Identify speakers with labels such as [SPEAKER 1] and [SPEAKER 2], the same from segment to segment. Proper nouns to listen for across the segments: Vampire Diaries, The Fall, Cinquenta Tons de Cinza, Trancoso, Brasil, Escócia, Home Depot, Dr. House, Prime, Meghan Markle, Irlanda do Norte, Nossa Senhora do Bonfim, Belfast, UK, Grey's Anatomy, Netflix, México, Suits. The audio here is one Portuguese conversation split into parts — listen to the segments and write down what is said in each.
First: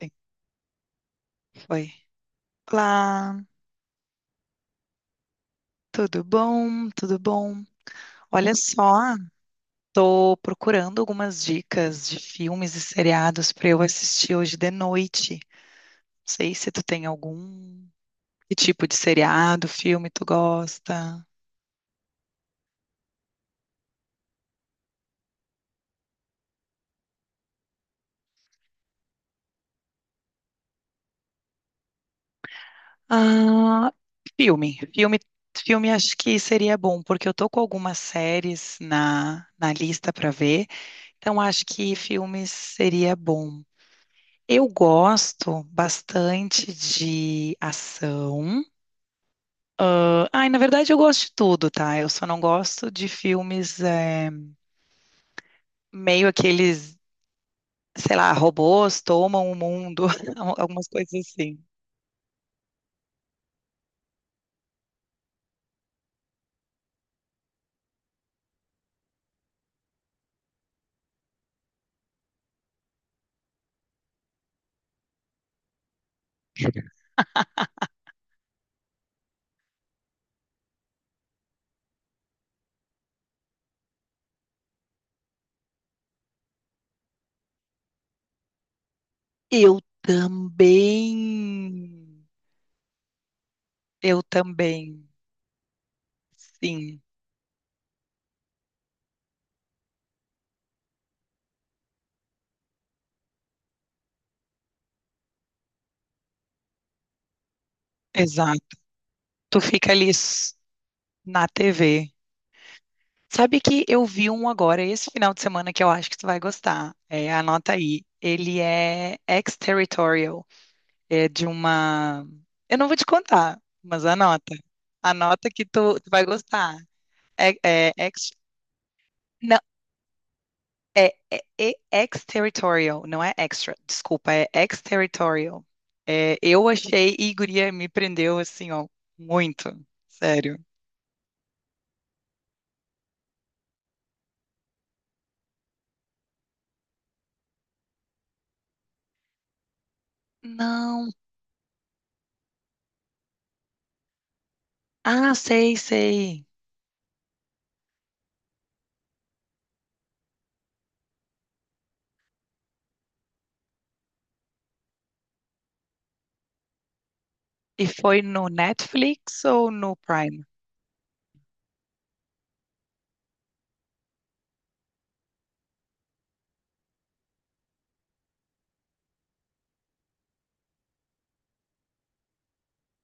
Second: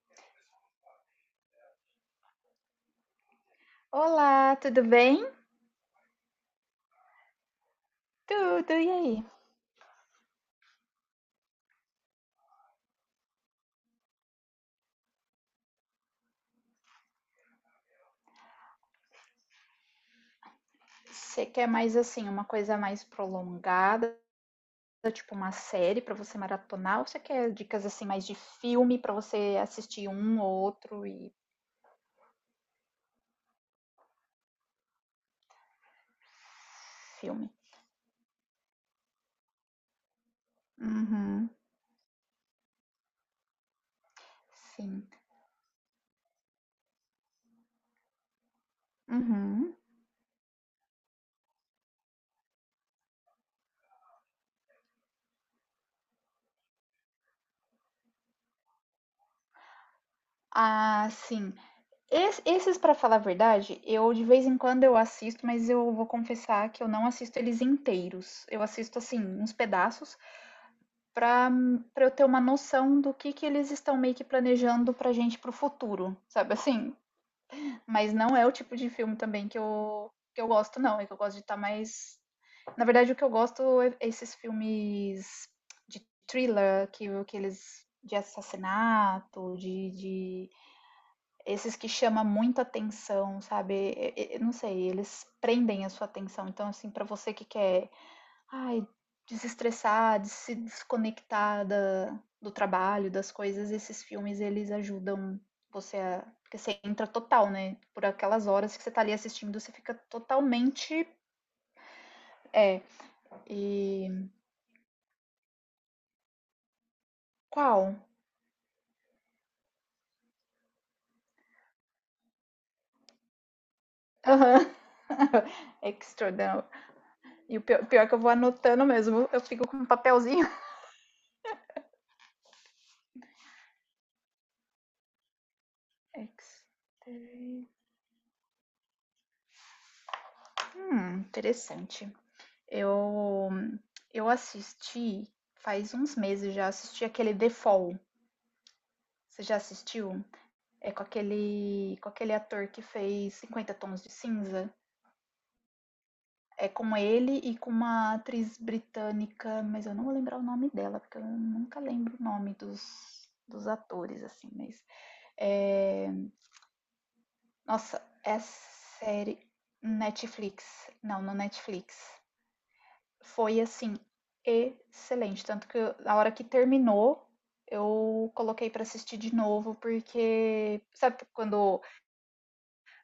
[SPEAKER 1] Sim. Foi. Olá,
[SPEAKER 2] Olá, tudo bem?
[SPEAKER 1] tudo bom? Tudo bom? Olha
[SPEAKER 2] Tudo, e
[SPEAKER 1] só,
[SPEAKER 2] aí?
[SPEAKER 1] tô procurando algumas dicas de filmes e seriados para eu assistir hoje de noite. Não sei se tu tem algum. Que tipo de seriado, filme tu gosta?
[SPEAKER 2] Você quer mais assim, uma coisa mais prolongada, tipo uma série pra você maratonar, ou você quer dicas assim mais de filme pra você assistir um ou outro e
[SPEAKER 1] Ah, filme. Filme, filme acho que seria bom, porque eu tô
[SPEAKER 2] filme?
[SPEAKER 1] com algumas séries na lista para ver, então
[SPEAKER 2] Uhum,
[SPEAKER 1] acho que filmes seria bom. Eu
[SPEAKER 2] sim.
[SPEAKER 1] gosto bastante de ação.
[SPEAKER 2] Uhum.
[SPEAKER 1] Ah, ai, na verdade, eu gosto de tudo, tá? Eu só não gosto de filmes meio aqueles, sei lá, robôs tomam o mundo, algumas
[SPEAKER 2] Ah,
[SPEAKER 1] coisas
[SPEAKER 2] sim.
[SPEAKER 1] assim.
[SPEAKER 2] Esses, pra falar a verdade, eu de vez em quando eu assisto, mas eu vou confessar que eu não assisto eles inteiros. Eu assisto assim, uns pedaços, para para eu ter uma noção do que eles estão meio que planejando pra gente pro futuro, sabe assim? Mas não é o tipo de filme também que eu gosto não, é que eu gosto de estar tá mais. Na verdade, o que eu gosto é esses filmes de thriller, que eles de assassinato,
[SPEAKER 1] Eu
[SPEAKER 2] de esses que chamam
[SPEAKER 1] também.
[SPEAKER 2] muita atenção, sabe? Eu,
[SPEAKER 1] Eu
[SPEAKER 2] eu eu não sei,
[SPEAKER 1] também.
[SPEAKER 2] eles prendem a sua atenção. Então, assim,
[SPEAKER 1] Sim,
[SPEAKER 2] para você que quer. Ai, desestressar, de se desconectar da, do trabalho, das coisas, esses filmes eles ajudam você a. Porque você entra total, né? Por aquelas
[SPEAKER 1] exato.
[SPEAKER 2] horas que você tá ali assistindo,
[SPEAKER 1] Tu
[SPEAKER 2] você
[SPEAKER 1] fica
[SPEAKER 2] fica
[SPEAKER 1] ali s-
[SPEAKER 2] totalmente.
[SPEAKER 1] Na TV.
[SPEAKER 2] É.
[SPEAKER 1] Sabe que eu
[SPEAKER 2] E.
[SPEAKER 1] vi um agora esse final de semana que eu acho que tu vai gostar. É, anota
[SPEAKER 2] Qual?
[SPEAKER 1] aí. Ele é ex-territorial. É de uma. Eu não vou te contar, mas anota.
[SPEAKER 2] Aham. Uhum.
[SPEAKER 1] Anota que tu vai
[SPEAKER 2] External.
[SPEAKER 1] gostar. É,
[SPEAKER 2] E o pior,
[SPEAKER 1] é
[SPEAKER 2] pior que eu
[SPEAKER 1] ex.
[SPEAKER 2] vou anotando mesmo, eu
[SPEAKER 1] Não,
[SPEAKER 2] fico com um papelzinho.
[SPEAKER 1] é ex-territorial, não é extra. Desculpa, é ex-territorial. É, eu achei e guria me prendeu assim, ó, muito. Sério.
[SPEAKER 2] Interessante. Eu, eu assisti, faz uns meses já, assisti aquele The Fall. Você já assistiu? É com
[SPEAKER 1] Não.
[SPEAKER 2] aquele, com aquele ator que fez Cinquenta Tons de Cinza.
[SPEAKER 1] Ah, sei, sei.
[SPEAKER 2] É com ele e com uma atriz britânica, mas eu não vou lembrar o nome dela, porque eu nunca lembro o nome dos atores, assim, mas. É...
[SPEAKER 1] E
[SPEAKER 2] Nossa,
[SPEAKER 1] foi
[SPEAKER 2] é
[SPEAKER 1] no
[SPEAKER 2] série
[SPEAKER 1] Netflix ou no Prime?
[SPEAKER 2] Netflix. Não, no Netflix. Foi assim, excelente. Tanto que na hora que terminou, eu coloquei pra assistir de novo, porque. Sabe quando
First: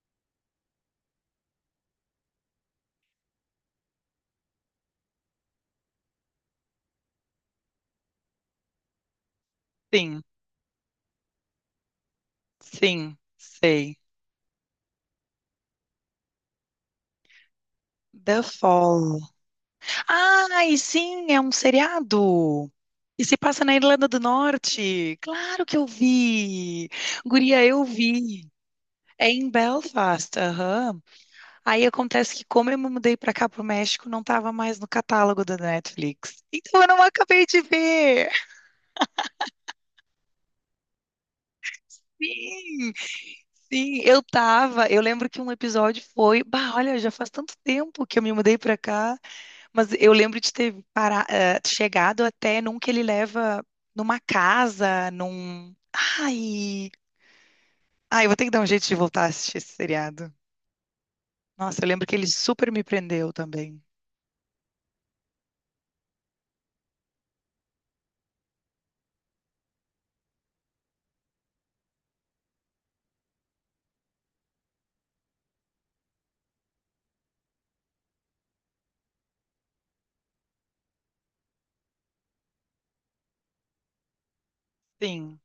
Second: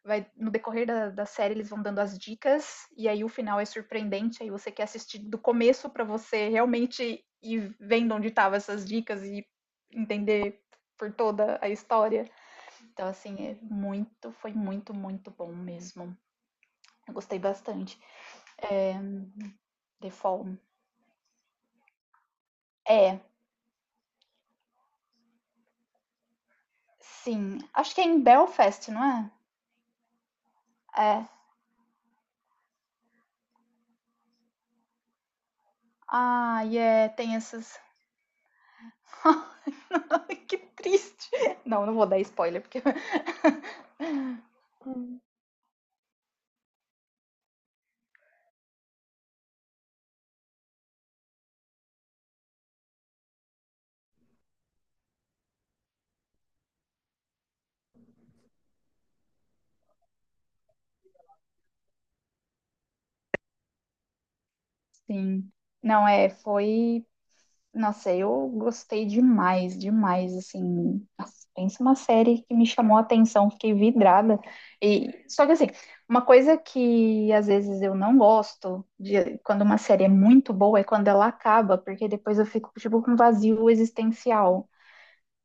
[SPEAKER 2] vai no decorrer da série eles vão dando as dicas e aí o final é surpreendente, aí você quer assistir do começo para você realmente ir vendo onde estavam essas dicas e
[SPEAKER 1] Sim,
[SPEAKER 2] entender por toda a história. Então
[SPEAKER 1] sim,
[SPEAKER 2] assim, é
[SPEAKER 1] sei.
[SPEAKER 2] muito, foi muito, muito bom mesmo. Eu gostei bastante.
[SPEAKER 1] The Fall.
[SPEAKER 2] The Fall.
[SPEAKER 1] Ai, sim, é um seriado.
[SPEAKER 2] É,
[SPEAKER 1] E se passa na Irlanda do Norte. Claro que eu vi.
[SPEAKER 2] sim.
[SPEAKER 1] Guria, eu
[SPEAKER 2] Acho que é em
[SPEAKER 1] vi.
[SPEAKER 2] Belfast, não
[SPEAKER 1] É
[SPEAKER 2] é?
[SPEAKER 1] em Belfast, aham.
[SPEAKER 2] É.
[SPEAKER 1] Aí acontece que, como eu me mudei pra cá, pro México, não tava mais no catálogo da Netflix.
[SPEAKER 2] Ah, e
[SPEAKER 1] Então eu não
[SPEAKER 2] yeah, tem
[SPEAKER 1] acabei de
[SPEAKER 2] essas.
[SPEAKER 1] ver.
[SPEAKER 2] Que triste. Não, não vou dar spoiler porque.
[SPEAKER 1] Sim, sim, eu tava. Eu lembro que um episódio foi. Bah, olha, já faz tanto tempo que eu me mudei pra cá, mas eu lembro de ter para, chegado até num que ele leva numa casa, num. Ai, ai, eu vou ter que dar um jeito de voltar a assistir esse seriado. Nossa, eu lembro que ele super me prendeu também.
[SPEAKER 2] Sim. Não, é, foi. Nossa, eu gostei demais, demais, assim. Nossa, pensa uma série que me chamou a atenção, fiquei vidrada. E só que assim, uma coisa que às vezes eu não gosto de quando uma série é muito boa é quando ela acaba, porque depois eu fico tipo com um vazio existencial.
[SPEAKER 1] Sim.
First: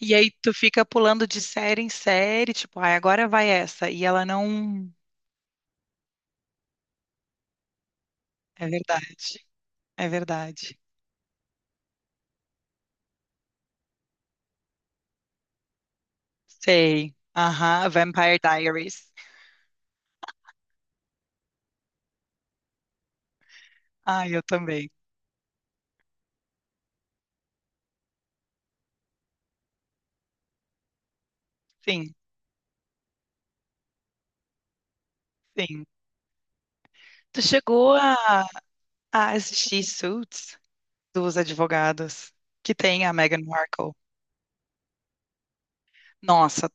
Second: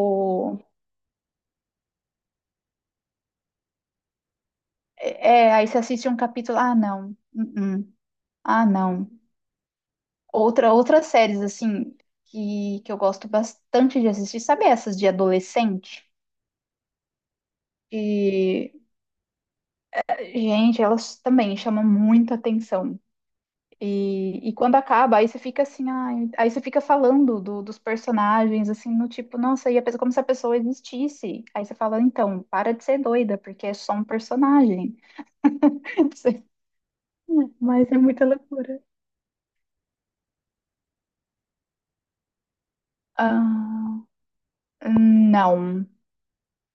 [SPEAKER 1] E aí tu fica pulando de série em série, tipo, ai, agora vai essa. E ela não.
[SPEAKER 2] é, aí você assiste um capítulo, ah, não, -uh, ah,
[SPEAKER 1] É
[SPEAKER 2] não.
[SPEAKER 1] verdade. É
[SPEAKER 2] Outra,
[SPEAKER 1] verdade.
[SPEAKER 2] outras séries assim que eu gosto bastante de assistir, sabe essas de adolescente?
[SPEAKER 1] Sei. Aham, Vampire
[SPEAKER 2] Que.
[SPEAKER 1] Diaries.
[SPEAKER 2] Gente, elas também chamam muita atenção.
[SPEAKER 1] Ah, eu
[SPEAKER 2] E quando
[SPEAKER 1] também.
[SPEAKER 2] acaba, aí você fica assim, ai, aí você fica falando dos personagens, assim, no tipo, nossa, e a pessoa, como se a pessoa existisse. Aí você fala,
[SPEAKER 1] Sim,
[SPEAKER 2] então, para de ser doida, porque é só um personagem.
[SPEAKER 1] sim. Tu
[SPEAKER 2] Mas
[SPEAKER 1] chegou
[SPEAKER 2] é
[SPEAKER 1] a,
[SPEAKER 2] muita loucura.
[SPEAKER 1] a assistir Suits dos advogados que tem a Meghan Markle.
[SPEAKER 2] Ah, não,
[SPEAKER 1] Nossa,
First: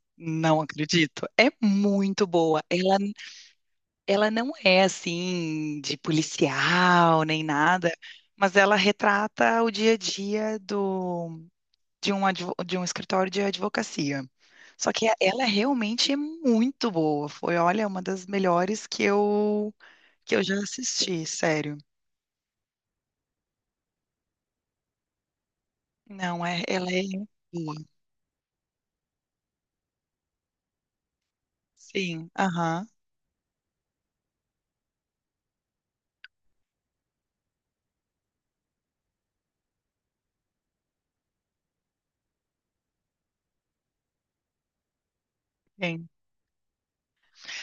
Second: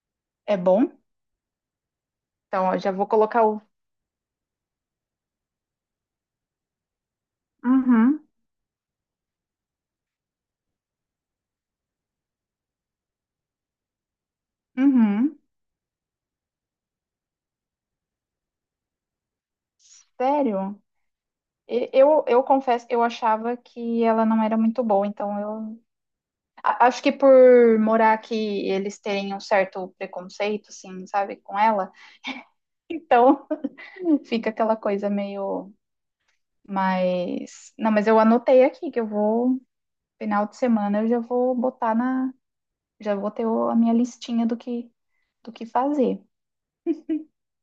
[SPEAKER 2] é
[SPEAKER 1] não
[SPEAKER 2] bom?
[SPEAKER 1] acredito. É muito boa.
[SPEAKER 2] Então, eu já
[SPEAKER 1] Ela,
[SPEAKER 2] vou colocar o.
[SPEAKER 1] ela não é assim de policial nem nada,
[SPEAKER 2] Uhum,
[SPEAKER 1] mas ela retrata o dia a dia do de um, de um escritório de advocacia. Só que
[SPEAKER 2] uhum.
[SPEAKER 1] ela realmente é muito boa. Foi, olha, uma das melhores que eu já
[SPEAKER 2] Sério?
[SPEAKER 1] assisti, sério.
[SPEAKER 2] Eu confesso, eu achava que ela não era muito boa, então eu.
[SPEAKER 1] Não, é,
[SPEAKER 2] A-
[SPEAKER 1] ela é
[SPEAKER 2] Acho que por
[SPEAKER 1] boa.
[SPEAKER 2] morar aqui, eles terem um certo preconceito, assim, sabe, com ela.
[SPEAKER 1] Sim, aham.
[SPEAKER 2] Então, fica aquela coisa meio mais. Não, mas eu anotei aqui que eu vou, final de semana, eu já vou botar na. Já vou ter a minha listinha do que
[SPEAKER 1] Sim.
[SPEAKER 2] fazer.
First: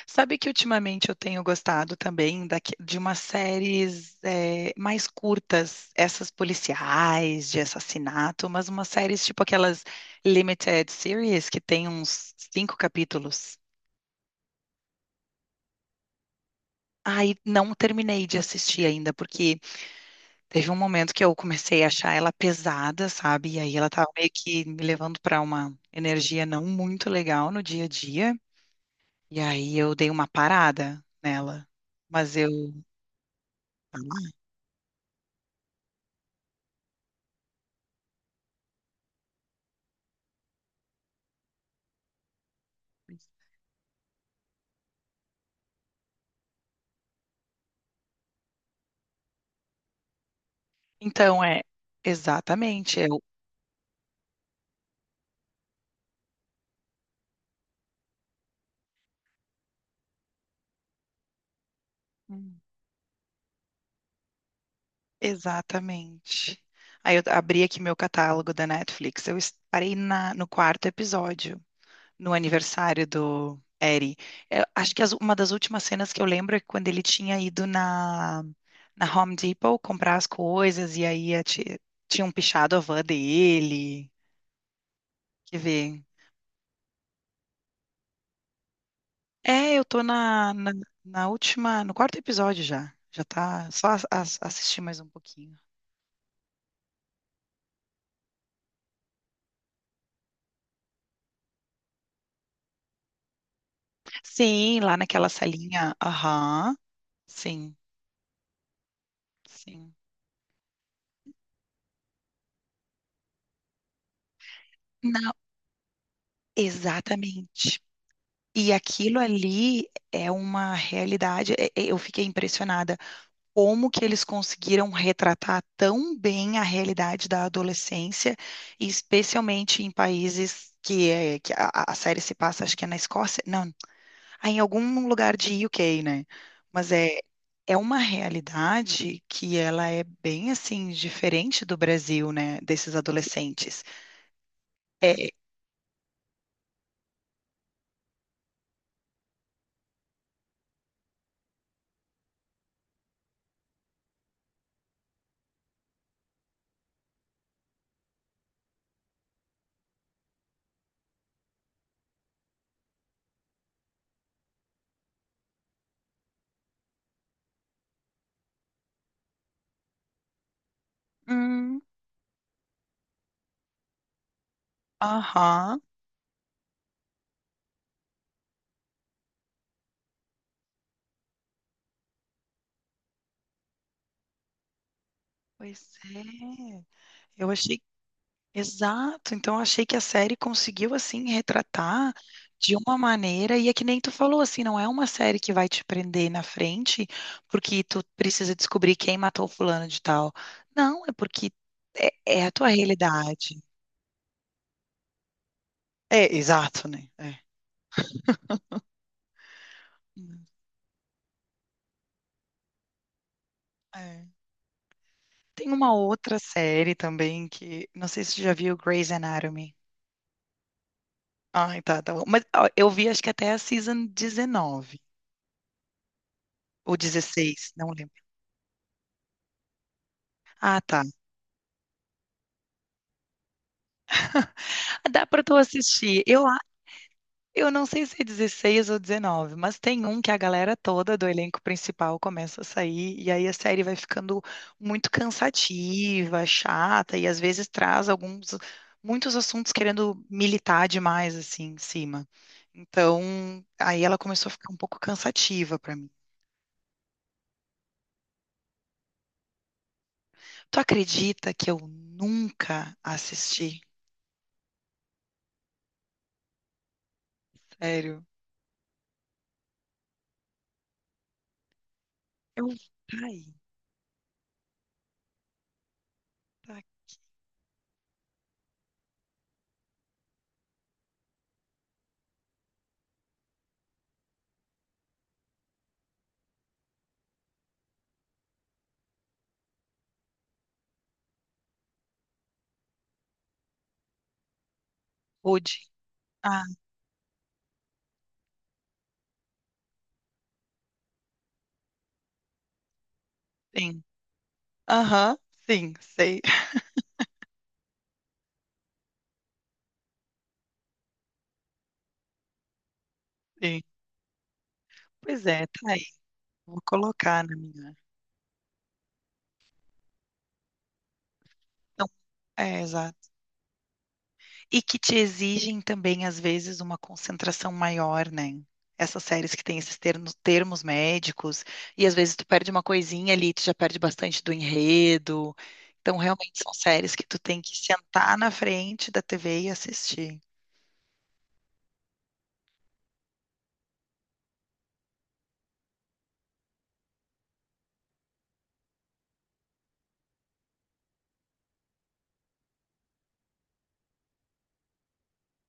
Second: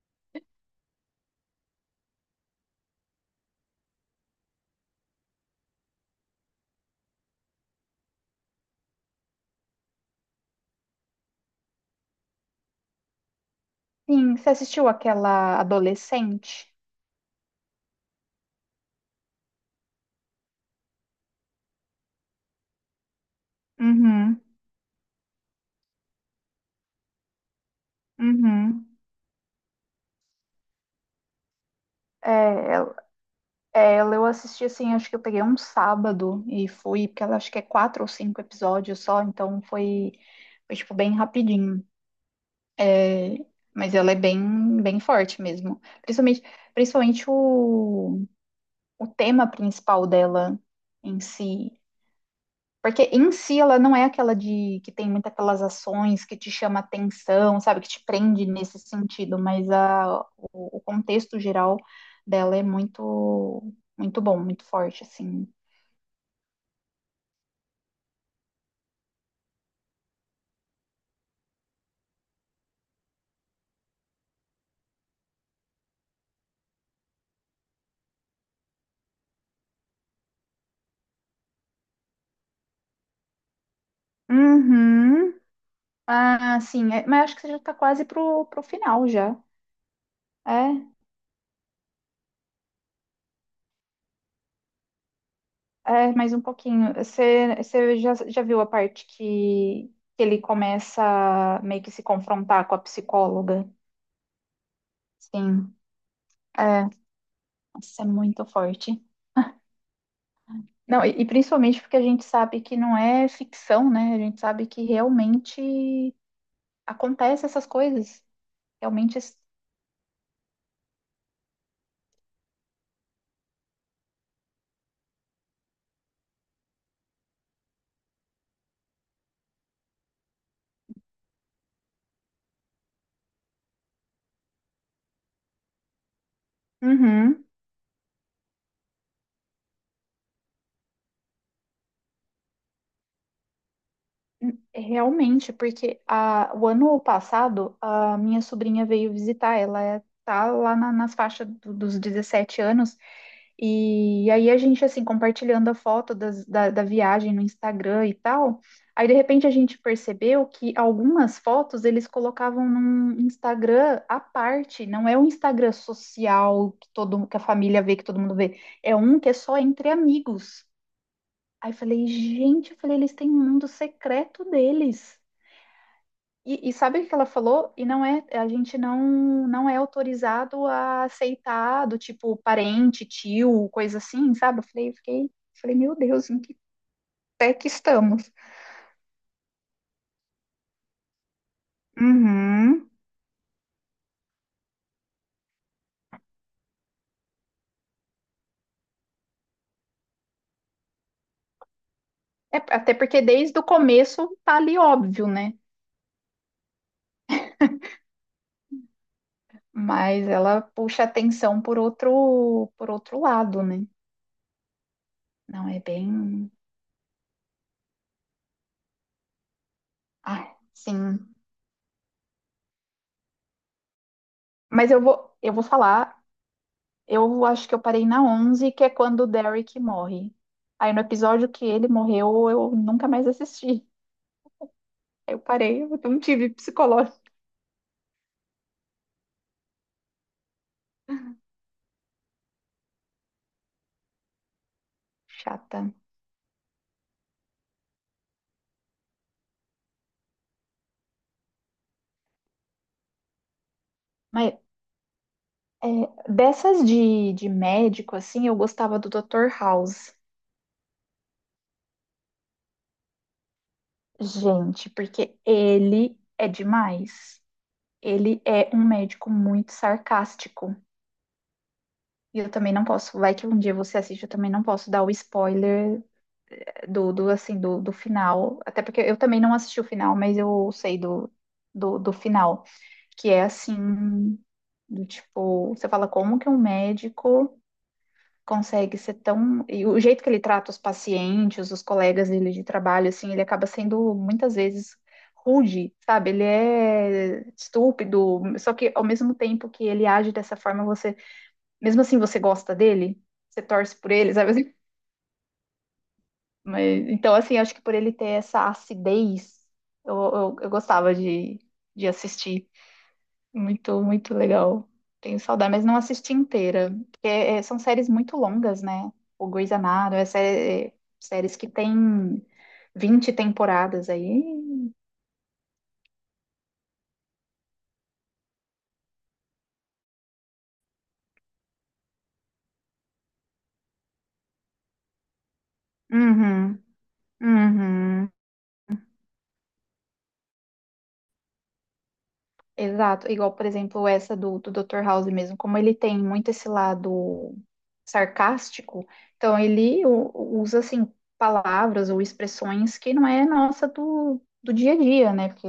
[SPEAKER 1] Sabe que ultimamente eu tenho gostado também de umas séries mais curtas, essas policiais de assassinato, mas umas séries tipo aquelas limited series que tem uns cinco capítulos.
[SPEAKER 2] Sim, você assistiu aquela adolescente?
[SPEAKER 1] Aí não terminei de assistir ainda, porque teve um momento que eu comecei a achar ela pesada, sabe? E aí ela tava meio
[SPEAKER 2] Uhum,
[SPEAKER 1] que me levando para uma energia não muito legal no dia a dia.
[SPEAKER 2] uhum.
[SPEAKER 1] E aí eu dei uma parada nela.
[SPEAKER 2] É,
[SPEAKER 1] Mas eu.
[SPEAKER 2] É, ela eu assisti assim, acho que eu peguei um sábado e fui, porque ela acho que é quatro ou cinco episódios só, então foi tipo bem rapidinho. É, mas ela é bem, bem forte mesmo. Principalmente, principalmente o tema principal dela em
[SPEAKER 1] Então é
[SPEAKER 2] si.
[SPEAKER 1] exatamente,
[SPEAKER 2] Porque
[SPEAKER 1] eu
[SPEAKER 2] em si ela não é aquela de que tem muitas aquelas ações que te chama atenção, sabe, que te prende nesse sentido, mas a, o contexto geral dela
[SPEAKER 1] Hum.
[SPEAKER 2] é muito muito bom, muito forte, assim.
[SPEAKER 1] Exatamente. Aí eu abri aqui meu catálogo da Netflix. Parei no quarto episódio, no aniversário do Eri. Eu acho que uma das últimas cenas que eu lembro é quando ele tinha ido na Home Depot comprar as coisas e aí tinham pichado a van dele.
[SPEAKER 2] Uhum.
[SPEAKER 1] Quer ver?
[SPEAKER 2] Ah, sim. Mas acho que você já está quase pro final já.
[SPEAKER 1] É, eu tô
[SPEAKER 2] É,
[SPEAKER 1] na última, no quarto episódio já. Já tá, só assistir mais um pouquinho.
[SPEAKER 2] é, mais um pouquinho. Você já viu a parte que ele começa a meio que se confrontar com a psicóloga?
[SPEAKER 1] Sim, lá naquela
[SPEAKER 2] Sim.
[SPEAKER 1] salinha. Aham.
[SPEAKER 2] É,
[SPEAKER 1] Sim,
[SPEAKER 2] isso é muito forte.
[SPEAKER 1] sim.
[SPEAKER 2] Não, e principalmente porque a gente sabe que não é ficção, né? A gente sabe que
[SPEAKER 1] Não,
[SPEAKER 2] realmente acontece essas
[SPEAKER 1] exatamente.
[SPEAKER 2] coisas.
[SPEAKER 1] E aquilo
[SPEAKER 2] Realmente.
[SPEAKER 1] ali é uma realidade. Eu fiquei impressionada como que eles conseguiram retratar tão bem a realidade da adolescência, e especialmente em países que, é, que a série se passa, acho que é na Escócia, não, ah, em algum lugar de UK, né? Mas é,
[SPEAKER 2] Uhum.
[SPEAKER 1] é uma realidade que ela é bem assim diferente do Brasil, né? Desses adolescentes. É,
[SPEAKER 2] Realmente, porque a, o ano passado a minha sobrinha veio visitar, ela é, tá lá nas faixas dos 17 anos, e aí a gente assim compartilhando a foto da viagem no Instagram e tal. Aí de repente a gente percebeu que algumas fotos eles colocavam num Instagram à parte, não é um Instagram social que todo que a família vê, que todo mundo vê, é um que é só entre amigos. Aí
[SPEAKER 1] hum,
[SPEAKER 2] falei, gente, eu falei, eles têm um mundo secreto deles.
[SPEAKER 1] aham,
[SPEAKER 2] E sabe o que ela falou? E não é, a gente não é autorizado a aceitar do tipo parente, tio, coisa assim, sabe? Eu falei, eu fiquei, falei,
[SPEAKER 1] pois
[SPEAKER 2] meu Deus, em que
[SPEAKER 1] é. Eu
[SPEAKER 2] pé que
[SPEAKER 1] achei
[SPEAKER 2] estamos?
[SPEAKER 1] exato, então achei que a série conseguiu assim retratar de
[SPEAKER 2] Uhum.
[SPEAKER 1] uma maneira, e é que nem tu falou assim, não é uma série que vai te prender na frente porque tu precisa descobrir quem matou fulano de tal. Não, é porque é, é a
[SPEAKER 2] É,
[SPEAKER 1] tua
[SPEAKER 2] até porque desde
[SPEAKER 1] realidade.
[SPEAKER 2] o começo tá ali óbvio, né?
[SPEAKER 1] É, exato, né? É.
[SPEAKER 2] Mas
[SPEAKER 1] Hum,
[SPEAKER 2] ela puxa atenção por outro lado, né?
[SPEAKER 1] é.
[SPEAKER 2] Não
[SPEAKER 1] Tem
[SPEAKER 2] é
[SPEAKER 1] uma outra
[SPEAKER 2] bem,
[SPEAKER 1] série também que não sei se tu já viu Grey's Anatomy.
[SPEAKER 2] ah, sim.
[SPEAKER 1] Ai, tá, tá bom. Mas ó, eu vi acho que até a season
[SPEAKER 2] Mas
[SPEAKER 1] 19
[SPEAKER 2] eu vou falar.
[SPEAKER 1] ou
[SPEAKER 2] Eu acho
[SPEAKER 1] 16
[SPEAKER 2] que eu
[SPEAKER 1] não
[SPEAKER 2] parei
[SPEAKER 1] lembro.
[SPEAKER 2] na 11, que é quando o Derek morre.
[SPEAKER 1] Ah,
[SPEAKER 2] Aí no
[SPEAKER 1] tá.
[SPEAKER 2] episódio que ele morreu, eu nunca mais assisti.
[SPEAKER 1] Dá
[SPEAKER 2] Aí eu
[SPEAKER 1] pra tu
[SPEAKER 2] parei, eu não
[SPEAKER 1] assistir. Eu
[SPEAKER 2] tive psicológico.
[SPEAKER 1] Eu não sei se é 16 ou 19, mas tem um que a galera toda do elenco principal começa a sair, e aí a série vai ficando muito
[SPEAKER 2] Chata.
[SPEAKER 1] cansativa, chata, e às vezes traz alguns, muitos assuntos querendo militar demais, assim, em cima. Então, aí ela começou a
[SPEAKER 2] Mas
[SPEAKER 1] ficar um pouco cansativa pra mim.
[SPEAKER 2] é, dessas de médico, assim, eu gostava do Dr. House.
[SPEAKER 1] Tu acredita que eu nunca assisti?
[SPEAKER 2] Gente, porque ele é demais.
[SPEAKER 1] Sério?
[SPEAKER 2] Ele é um médico muito sarcástico. E eu
[SPEAKER 1] Eu.
[SPEAKER 2] também não posso. Vai
[SPEAKER 1] Ai,
[SPEAKER 2] que um dia você assiste, eu também não posso dar o spoiler
[SPEAKER 1] tá.
[SPEAKER 2] do assim, do final. Até porque eu também não assisti o final, mas eu sei do final. Que é assim, do tipo, você fala como que um médico consegue ser tão. E o jeito que ele trata os pacientes, os colegas dele de trabalho, assim, ele acaba sendo muitas vezes
[SPEAKER 1] Pude.
[SPEAKER 2] rude, sabe? Ele
[SPEAKER 1] Ah,
[SPEAKER 2] é estúpido, só que ao mesmo tempo que ele age dessa forma, você, mesmo assim, você gosta dele, você torce
[SPEAKER 1] sim.
[SPEAKER 2] por ele, sabe?
[SPEAKER 1] Aham, sim, sei.
[SPEAKER 2] Mas, então, assim, acho que por ele ter essa acidez, eu gostava de assistir.
[SPEAKER 1] Sim.
[SPEAKER 2] Muito, muito legal. Tenho
[SPEAKER 1] Pois é,
[SPEAKER 2] saudade, mas
[SPEAKER 1] tá.
[SPEAKER 2] não assisti
[SPEAKER 1] Vou
[SPEAKER 2] inteira. Porque
[SPEAKER 1] colocar na
[SPEAKER 2] é, são
[SPEAKER 1] minha.
[SPEAKER 2] séries muito longas, né? O Grey's Anatomy, é séries que
[SPEAKER 1] Então,
[SPEAKER 2] tem
[SPEAKER 1] é, exato.
[SPEAKER 2] 20 temporadas
[SPEAKER 1] E
[SPEAKER 2] aí.
[SPEAKER 1] que te exigem também, às vezes, uma concentração maior, né? Essas séries que têm esses termos, termos médicos, e às vezes tu perde uma coisinha ali, tu já perde bastante do enredo. Então, realmente são
[SPEAKER 2] Uhum,
[SPEAKER 1] séries que tu tem que
[SPEAKER 2] uhum.
[SPEAKER 1] sentar na frente da TV e assistir.
[SPEAKER 2] Exato, igual, por exemplo, essa do Dr. House mesmo, como ele tem muito esse lado sarcástico, então ele usa, assim, palavras ou expressões que não é nossa do dia a dia, né? Porque,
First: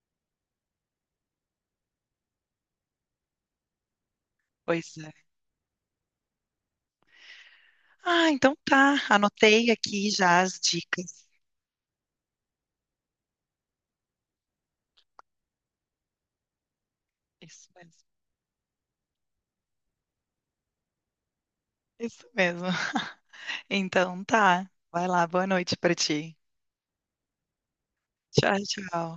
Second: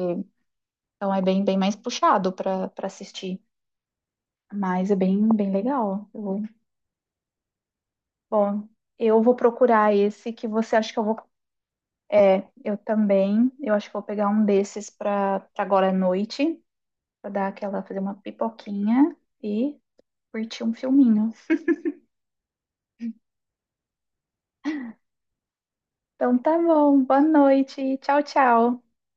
[SPEAKER 2] então é bem, bem mais puxado para assistir, mas
[SPEAKER 1] Pois
[SPEAKER 2] é
[SPEAKER 1] é.
[SPEAKER 2] bem, bem legal. Eu vou-
[SPEAKER 1] Ah, então
[SPEAKER 2] bom,
[SPEAKER 1] tá.
[SPEAKER 2] eu vou
[SPEAKER 1] Anotei
[SPEAKER 2] procurar
[SPEAKER 1] aqui
[SPEAKER 2] esse
[SPEAKER 1] já
[SPEAKER 2] que
[SPEAKER 1] as
[SPEAKER 2] você acha que eu vou...
[SPEAKER 1] dicas.
[SPEAKER 2] É, eu também, eu acho que vou pegar um desses para agora à noite, para dar
[SPEAKER 1] Isso
[SPEAKER 2] aquela, fazer
[SPEAKER 1] mesmo.
[SPEAKER 2] uma pipoquinha e curtir um filminho.
[SPEAKER 1] Isso mesmo. Então tá. Vai lá, boa noite pra ti.
[SPEAKER 2] Então tá bom, boa noite. Tchau,
[SPEAKER 1] Tchau,
[SPEAKER 2] tchau.
[SPEAKER 1] tchau.